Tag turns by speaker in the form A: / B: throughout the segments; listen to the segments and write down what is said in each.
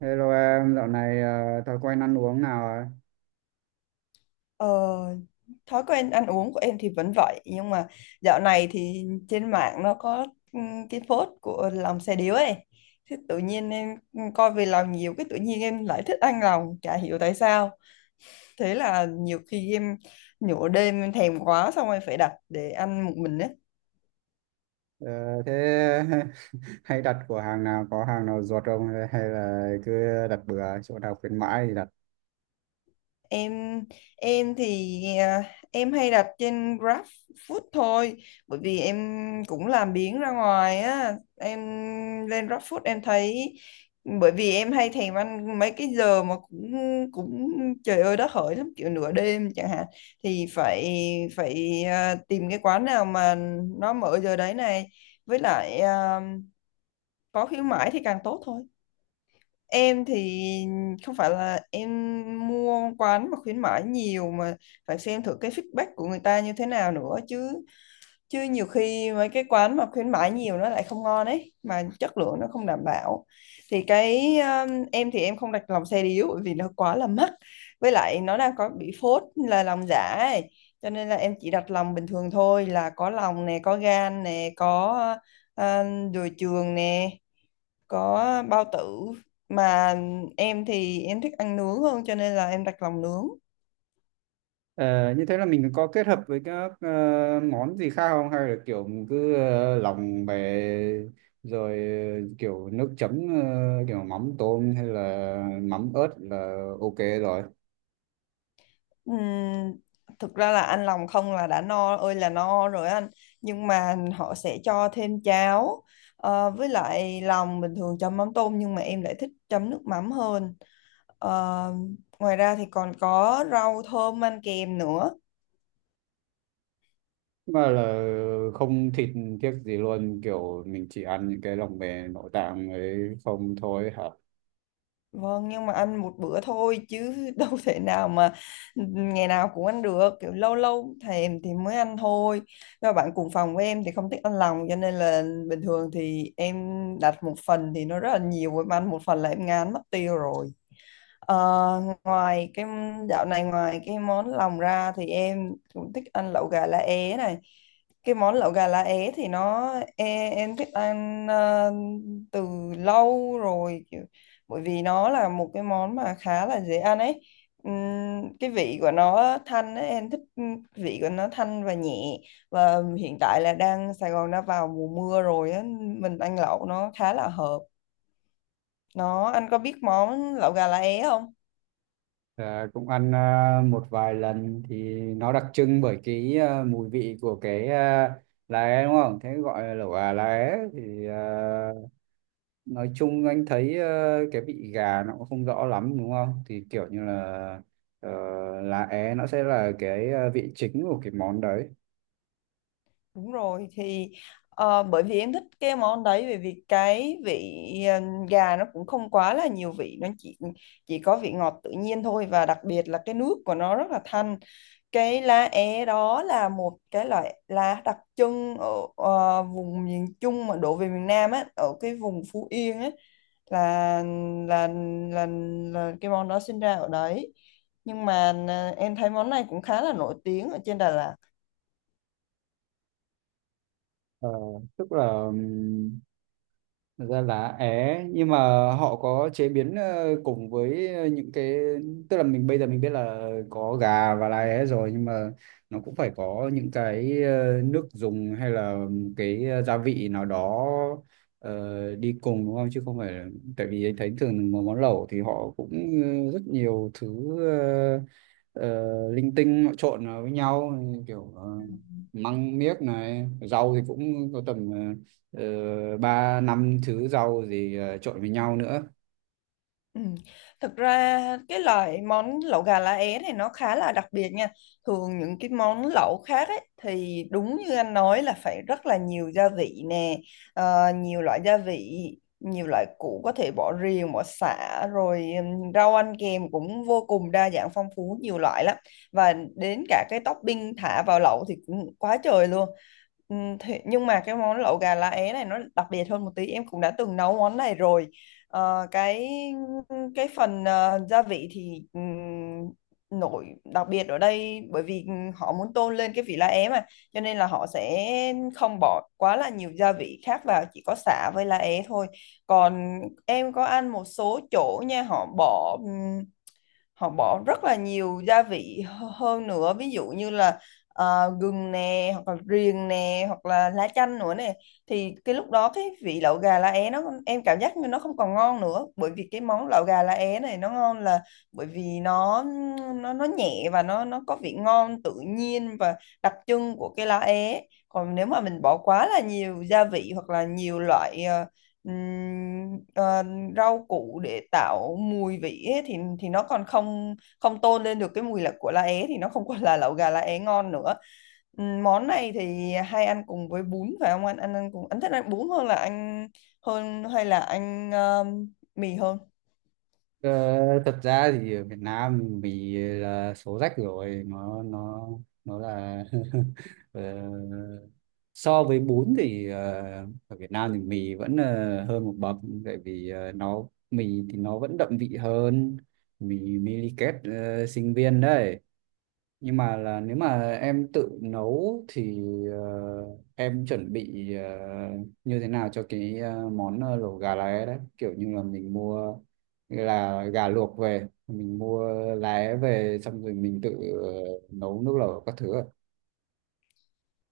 A: Hello em, dạo này thói quen ăn uống nào ạ?
B: Ờ, Thói quen ăn uống của em thì vẫn vậy, nhưng mà dạo này thì trên mạng nó có cái post của lòng xe điếu ấy. Thế tự nhiên em coi về lòng nhiều, cái tự nhiên em lại thích ăn lòng, chả hiểu tại sao. Thế là nhiều khi em, nửa đêm em thèm quá, xong rồi phải đặt để ăn một mình ấy.
A: Ờ, Thế hay đặt của hàng nào, có hàng nào ruột không, hay hay là cứ đặt bừa chỗ nào khuyến mãi thì đặt?
B: Em em thì em hay đặt trên GrabFood thôi, bởi vì em cũng làm biếng ra ngoài á em. Lên GrabFood em thấy, bởi vì em hay thèm ăn mấy cái giờ mà cũng cũng trời ơi đất hỡi lắm, kiểu nửa đêm chẳng hạn, thì phải phải à, tìm cái quán nào mà nó mở giờ đấy này. Với lại có khuyến mãi thì càng tốt thôi. Em thì không phải là em mua quán mà khuyến mãi nhiều, mà phải xem thử cái feedback của người ta như thế nào nữa chứ, chứ nhiều khi mấy cái quán mà khuyến mãi nhiều nó lại không ngon ấy, mà chất lượng nó không đảm bảo. Thì cái em thì em không đặt lòng xe điếu, bởi vì nó quá là mắc, với lại nó đang có bị phốt là lòng giả ấy, cho nên là em chỉ đặt lòng bình thường thôi, là có lòng nè, có gan nè, có uh, đùi trường nè, có bao tử. Mà em thì em thích ăn nướng hơn, cho nên là em đặt lòng nướng.
A: Ờ, như thế là mình có kết hợp với các món gì khác không, hay là kiểu mình cứ lòng về rồi kiểu nước chấm, kiểu mắm tôm hay là mắm ớt là ok rồi?
B: Ừm, Thực ra là ăn lòng không là đã no ơi là no rồi anh, nhưng mà họ sẽ cho thêm cháo. Ờ, với lại lòng bình thường chấm mắm tôm, nhưng mà em lại thích chấm nước mắm hơn. Ờ, Ngoài ra thì còn có rau thơm ăn kèm nữa.
A: Mà là không thịt tiếc gì luôn, kiểu mình chỉ ăn những cái lòng về nội tạng ấy không thôi hả?
B: Vâng, nhưng mà ăn một bữa thôi chứ đâu thể nào mà ngày nào cũng ăn được, kiểu lâu lâu thèm thì mới ăn thôi. Và bạn cùng phòng của em thì không thích ăn lòng, cho nên là bình thường thì em đặt một phần thì nó rất là nhiều, em ăn một phần là em ngán mất tiêu rồi. Ờ, Ngoài cái, dạo này ngoài cái món lòng ra thì em cũng thích ăn lẩu gà lá é này. Cái món lẩu gà lá é thì nó, em thích ăn từ lâu rồi, kiểu, bởi vì nó là một cái món mà khá là dễ ăn ấy. Cái vị của nó thanh ấy, em thích, vị của nó thanh và nhẹ. Và hiện tại là đang Sài Gòn đã vào mùa mưa rồi á, mình ăn lẩu nó khá là hợp. Nó, anh có biết món lẩu gà lá é không?
A: Cũng ăn một vài lần thì nó đặc trưng bởi cái mùi vị của cái lá é đúng không, thế gọi là lẩu gà lá é thì à, nói chung anh thấy cái vị gà nó cũng không rõ lắm đúng không, thì kiểu như là ờ, lá é nó sẽ là cái vị chính của cái món đấy.
B: Đúng rồi thì bởi vì em thích cái món đấy, bởi vì cái vị ờ, gà nó cũng không quá là nhiều vị, nó chỉ có vị ngọt tự nhiên thôi, và đặc biệt là cái nước của nó rất là thanh. Cái lá é đó là một cái loại lá đặc trưng ở vùng miền Trung mà đổ về miền Nam á, ở cái vùng Phú Yên á là là là, là cái món đó sinh ra ở đấy. Nhưng mà em thấy món này cũng khá là nổi tiếng ở trên Đà Lạt.
A: Ờ, tức là thật ra là é, nhưng mà họ có chế biến cùng với những cái, tức là mình bây giờ mình biết là có gà và lá é rồi, nhưng mà nó cũng phải có những cái nước dùng hay là cái gia vị nào đó đi cùng đúng không, chứ không phải là- tại vì anh thấy thường một món lẩu thì họ cũng rất nhiều thứ ờ, linh tinh họ trộn vào với nhau, kiểu măng miếc này, rau thì cũng có tầm ờ, ba năm thứ rau gì trộn với nhau nữa.
B: Ừ. Thực ra cái loại món lẩu gà lá é này nó khá là đặc biệt nha. Thường những cái món lẩu khác ấy, thì đúng như anh nói là phải rất là nhiều gia vị nè, nhiều loại gia vị, nhiều loại củ, có thể bỏ riềng, bỏ sả, rồi rau ăn kèm cũng vô cùng đa dạng phong phú, nhiều loại lắm. Và đến cả cái topping thả vào lẩu thì cũng quá trời luôn. Nhưng mà cái món lẩu gà lá é này nó đặc biệt hơn một tí, em cũng đã từng nấu món này rồi. Ờ, cái phần gia vị thì nổi đặc biệt ở đây, bởi vì họ muốn tôn lên cái vị lá é mà, cho nên là họ sẽ không bỏ quá là nhiều gia vị khác vào, chỉ có sả với lá é thôi. Còn em có ăn một số chỗ nha, họ bỏ rất là nhiều gia vị hơn nữa, ví dụ như là gừng nè, hoặc là riềng nè, hoặc là lá chanh nữa nè, thì cái lúc đó cái vị lẩu gà lá é nó, em cảm giác như nó không còn ngon nữa, bởi vì cái món lẩu gà lá é này nó ngon là bởi vì nó nhẹ, và nó có vị ngon tự nhiên và đặc trưng của cái lá é. Còn nếu mà mình bỏ quá là nhiều gia vị, hoặc là nhiều loại ừm, ờ, rau củ để tạo mùi vị ấy, thì nó còn không không tôn lên được cái mùi là của lá é, thì nó không còn là lẩu gà lá é ngon nữa. Món này thì hay ăn cùng với bún phải không anh? Anh ăn cùng, anh thích ăn bún hơn là anh hơn, hay là anh mì hơn?
A: Ờ, thật ra thì ở Việt Nam mì là số rách rồi, nó nó là ờ, so với bún thì ở Việt Nam thì mì vẫn hơn một bậc, tại vì nó mì thì nó vẫn đậm vị hơn, mì Miliket sinh viên đấy. Nhưng mà là nếu mà em tự nấu thì ờ, em chuẩn bị như thế nào cho cái món lẩu gà lá é đấy, kiểu như là mình mua là gà luộc về, mình mua lá é về xong rồi mình tự ờ, nấu nước lẩu các thứ ạ.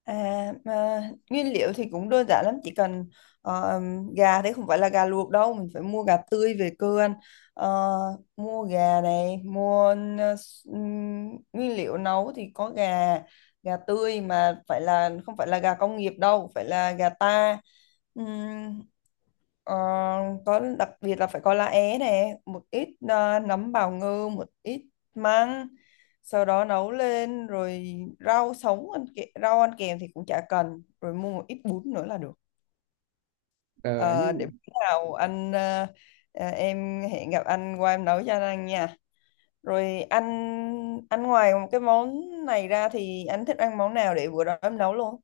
B: À, mà nguyên liệu thì cũng đơn giản lắm, chỉ cần ờ, gà, thế không phải là gà luộc đâu, mình phải mua gà tươi về cơ anh. Ờ, mua gà này, mua nguyên liệu nấu thì có gà, gà tươi mà phải là, không phải là gà công nghiệp đâu, phải là gà ta. Ừm, ờ, có đặc biệt là phải có lá é này, một ít nấm bào ngư, một ít măng, sau đó nấu lên rồi rau sống ăn kè, rau ăn kèm thì cũng chả cần, rồi mua một ít bún nữa là được.
A: Ờ,
B: Ờ, để
A: nhưng
B: bữa nào em hẹn gặp anh qua em nấu cho anh nha, rồi anh, ăn ngoài một cái món này ra thì anh thích ăn món nào để bữa đó em nấu luôn.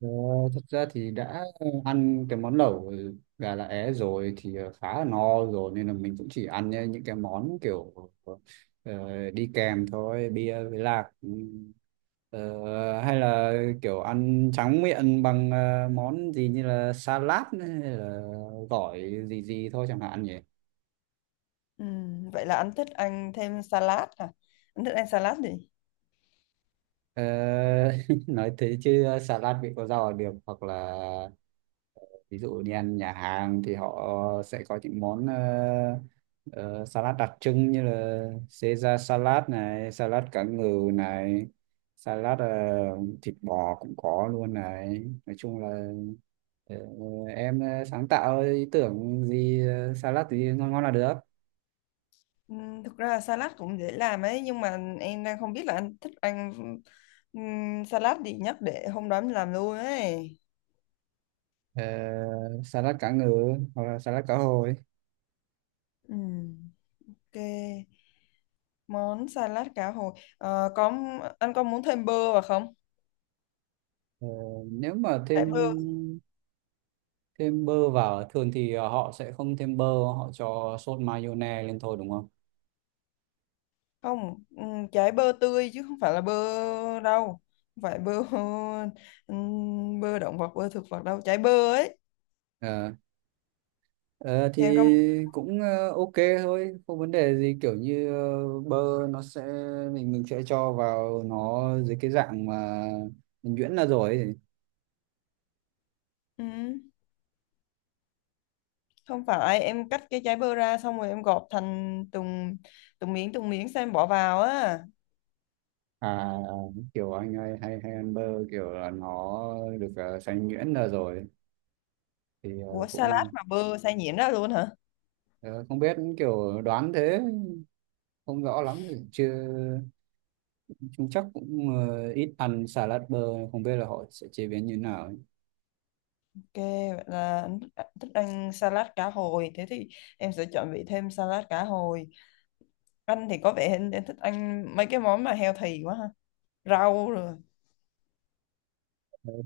A: ờ, thật ra thì đã ăn cái món lẩu gà lá é rồi thì khá là no rồi, nên là mình cũng chỉ ăn những cái món kiểu đi kèm thôi, bia với lạc. Ừ. Hay là kiểu ăn tráng miệng bằng món gì như là salad hay là gỏi gì gì thôi chẳng hạn nhỉ.
B: Vậy là anh thích ăn thêm salad à? Anh thích ăn salad gì?
A: Ờ, nói thế chứ salad vị có rau là được, hoặc là ờ, ví dụ đi ăn nhà hàng thì họ sẽ có những món ờ, salad đặc trưng như là Caesar salad này, salad cá ngừ này, salad thịt bò cũng có luôn này. Nói chung là ờ, em sáng tạo ý tưởng gì salad thì ngon ngon là được.
B: Thực ra là salad cũng dễ làm ấy, nhưng mà em đang không biết là anh thích ăn salad gì nhất để hôm đó em làm luôn ấy.
A: Ờ, salad cá ngừ hoặc là salad cá hồi.
B: Ừm, ok. Món salad cá hồi. Ờ, có, anh có muốn thêm bơ vào không?
A: Ờ, nếu mà thêm
B: Trái bơ.
A: thêm bơ vào à? Thường thì họ sẽ không thêm bơ, họ cho sốt mayonnaise lên thôi đúng không.
B: Không, ừ, trái bơ tươi chứ không phải là bơ đâu. Không phải bơ, ừ, bơ động vật, bơ thực vật đâu, trái bơ ấy.
A: Ờ, ờ, thì
B: Thì anh có,
A: cũng ok thôi, không vấn đề gì, kiểu như bơ nó sẽ mình sẽ cho vào nó dưới cái dạng mà mình nhuyễn ra rồi ấy.
B: ừ, không phải, em cắt cái trái bơ ra xong rồi em gọt thành từng từng miếng, từng miếng, xem bỏ vào á.
A: À kiểu anh hay hay hay ăn bơ kiểu là nó được xay nhuyễn ra rồi thì
B: Ủa salad
A: cũng
B: mà bơ xay nhuyễn đó luôn hả?
A: ờ, không biết kiểu đoán thế, không rõ lắm chưa. Chúng chắc cũng ít ăn salad bơ, không biết là họ sẽ chế biến như thế nào.
B: Ok, vậy là anh thích thích ăn salad cá hồi. Thế thì em sẽ chuẩn bị thêm salad cá hồi. Anh thì có vẻ anh thích ăn mấy cái món mà healthy quá ha. Rau rồi.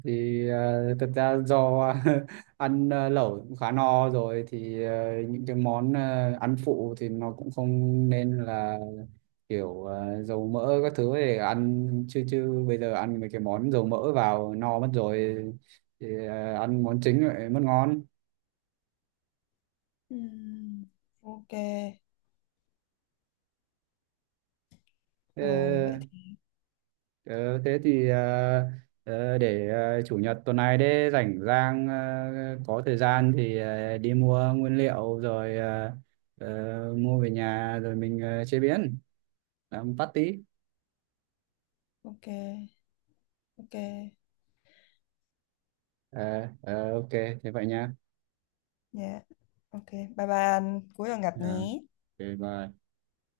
A: Thì thực ra do ăn lẩu cũng khá no rồi, thì những cái món ăn phụ thì nó cũng không, nên là kiểu dầu mỡ các thứ để ăn, chứ chứ bây giờ ăn mấy cái món dầu mỡ vào no mất rồi, thì ăn món chính lại mất ngon.
B: Ừm, Ok.
A: Ờ,
B: Rồi vậy thì
A: ờ, thế thì để chủ nhật tuần này đấy rảnh rang, có thời gian thì đi mua nguyên liệu rồi mua về nhà rồi mình chế biến làm patty.
B: ok. Ok.
A: Ờ, ok thế vậy nha.
B: Dạ. Ok. Bye bye anh. Cuối tuần
A: Ờ,
B: gặp nhé.
A: ok, bye.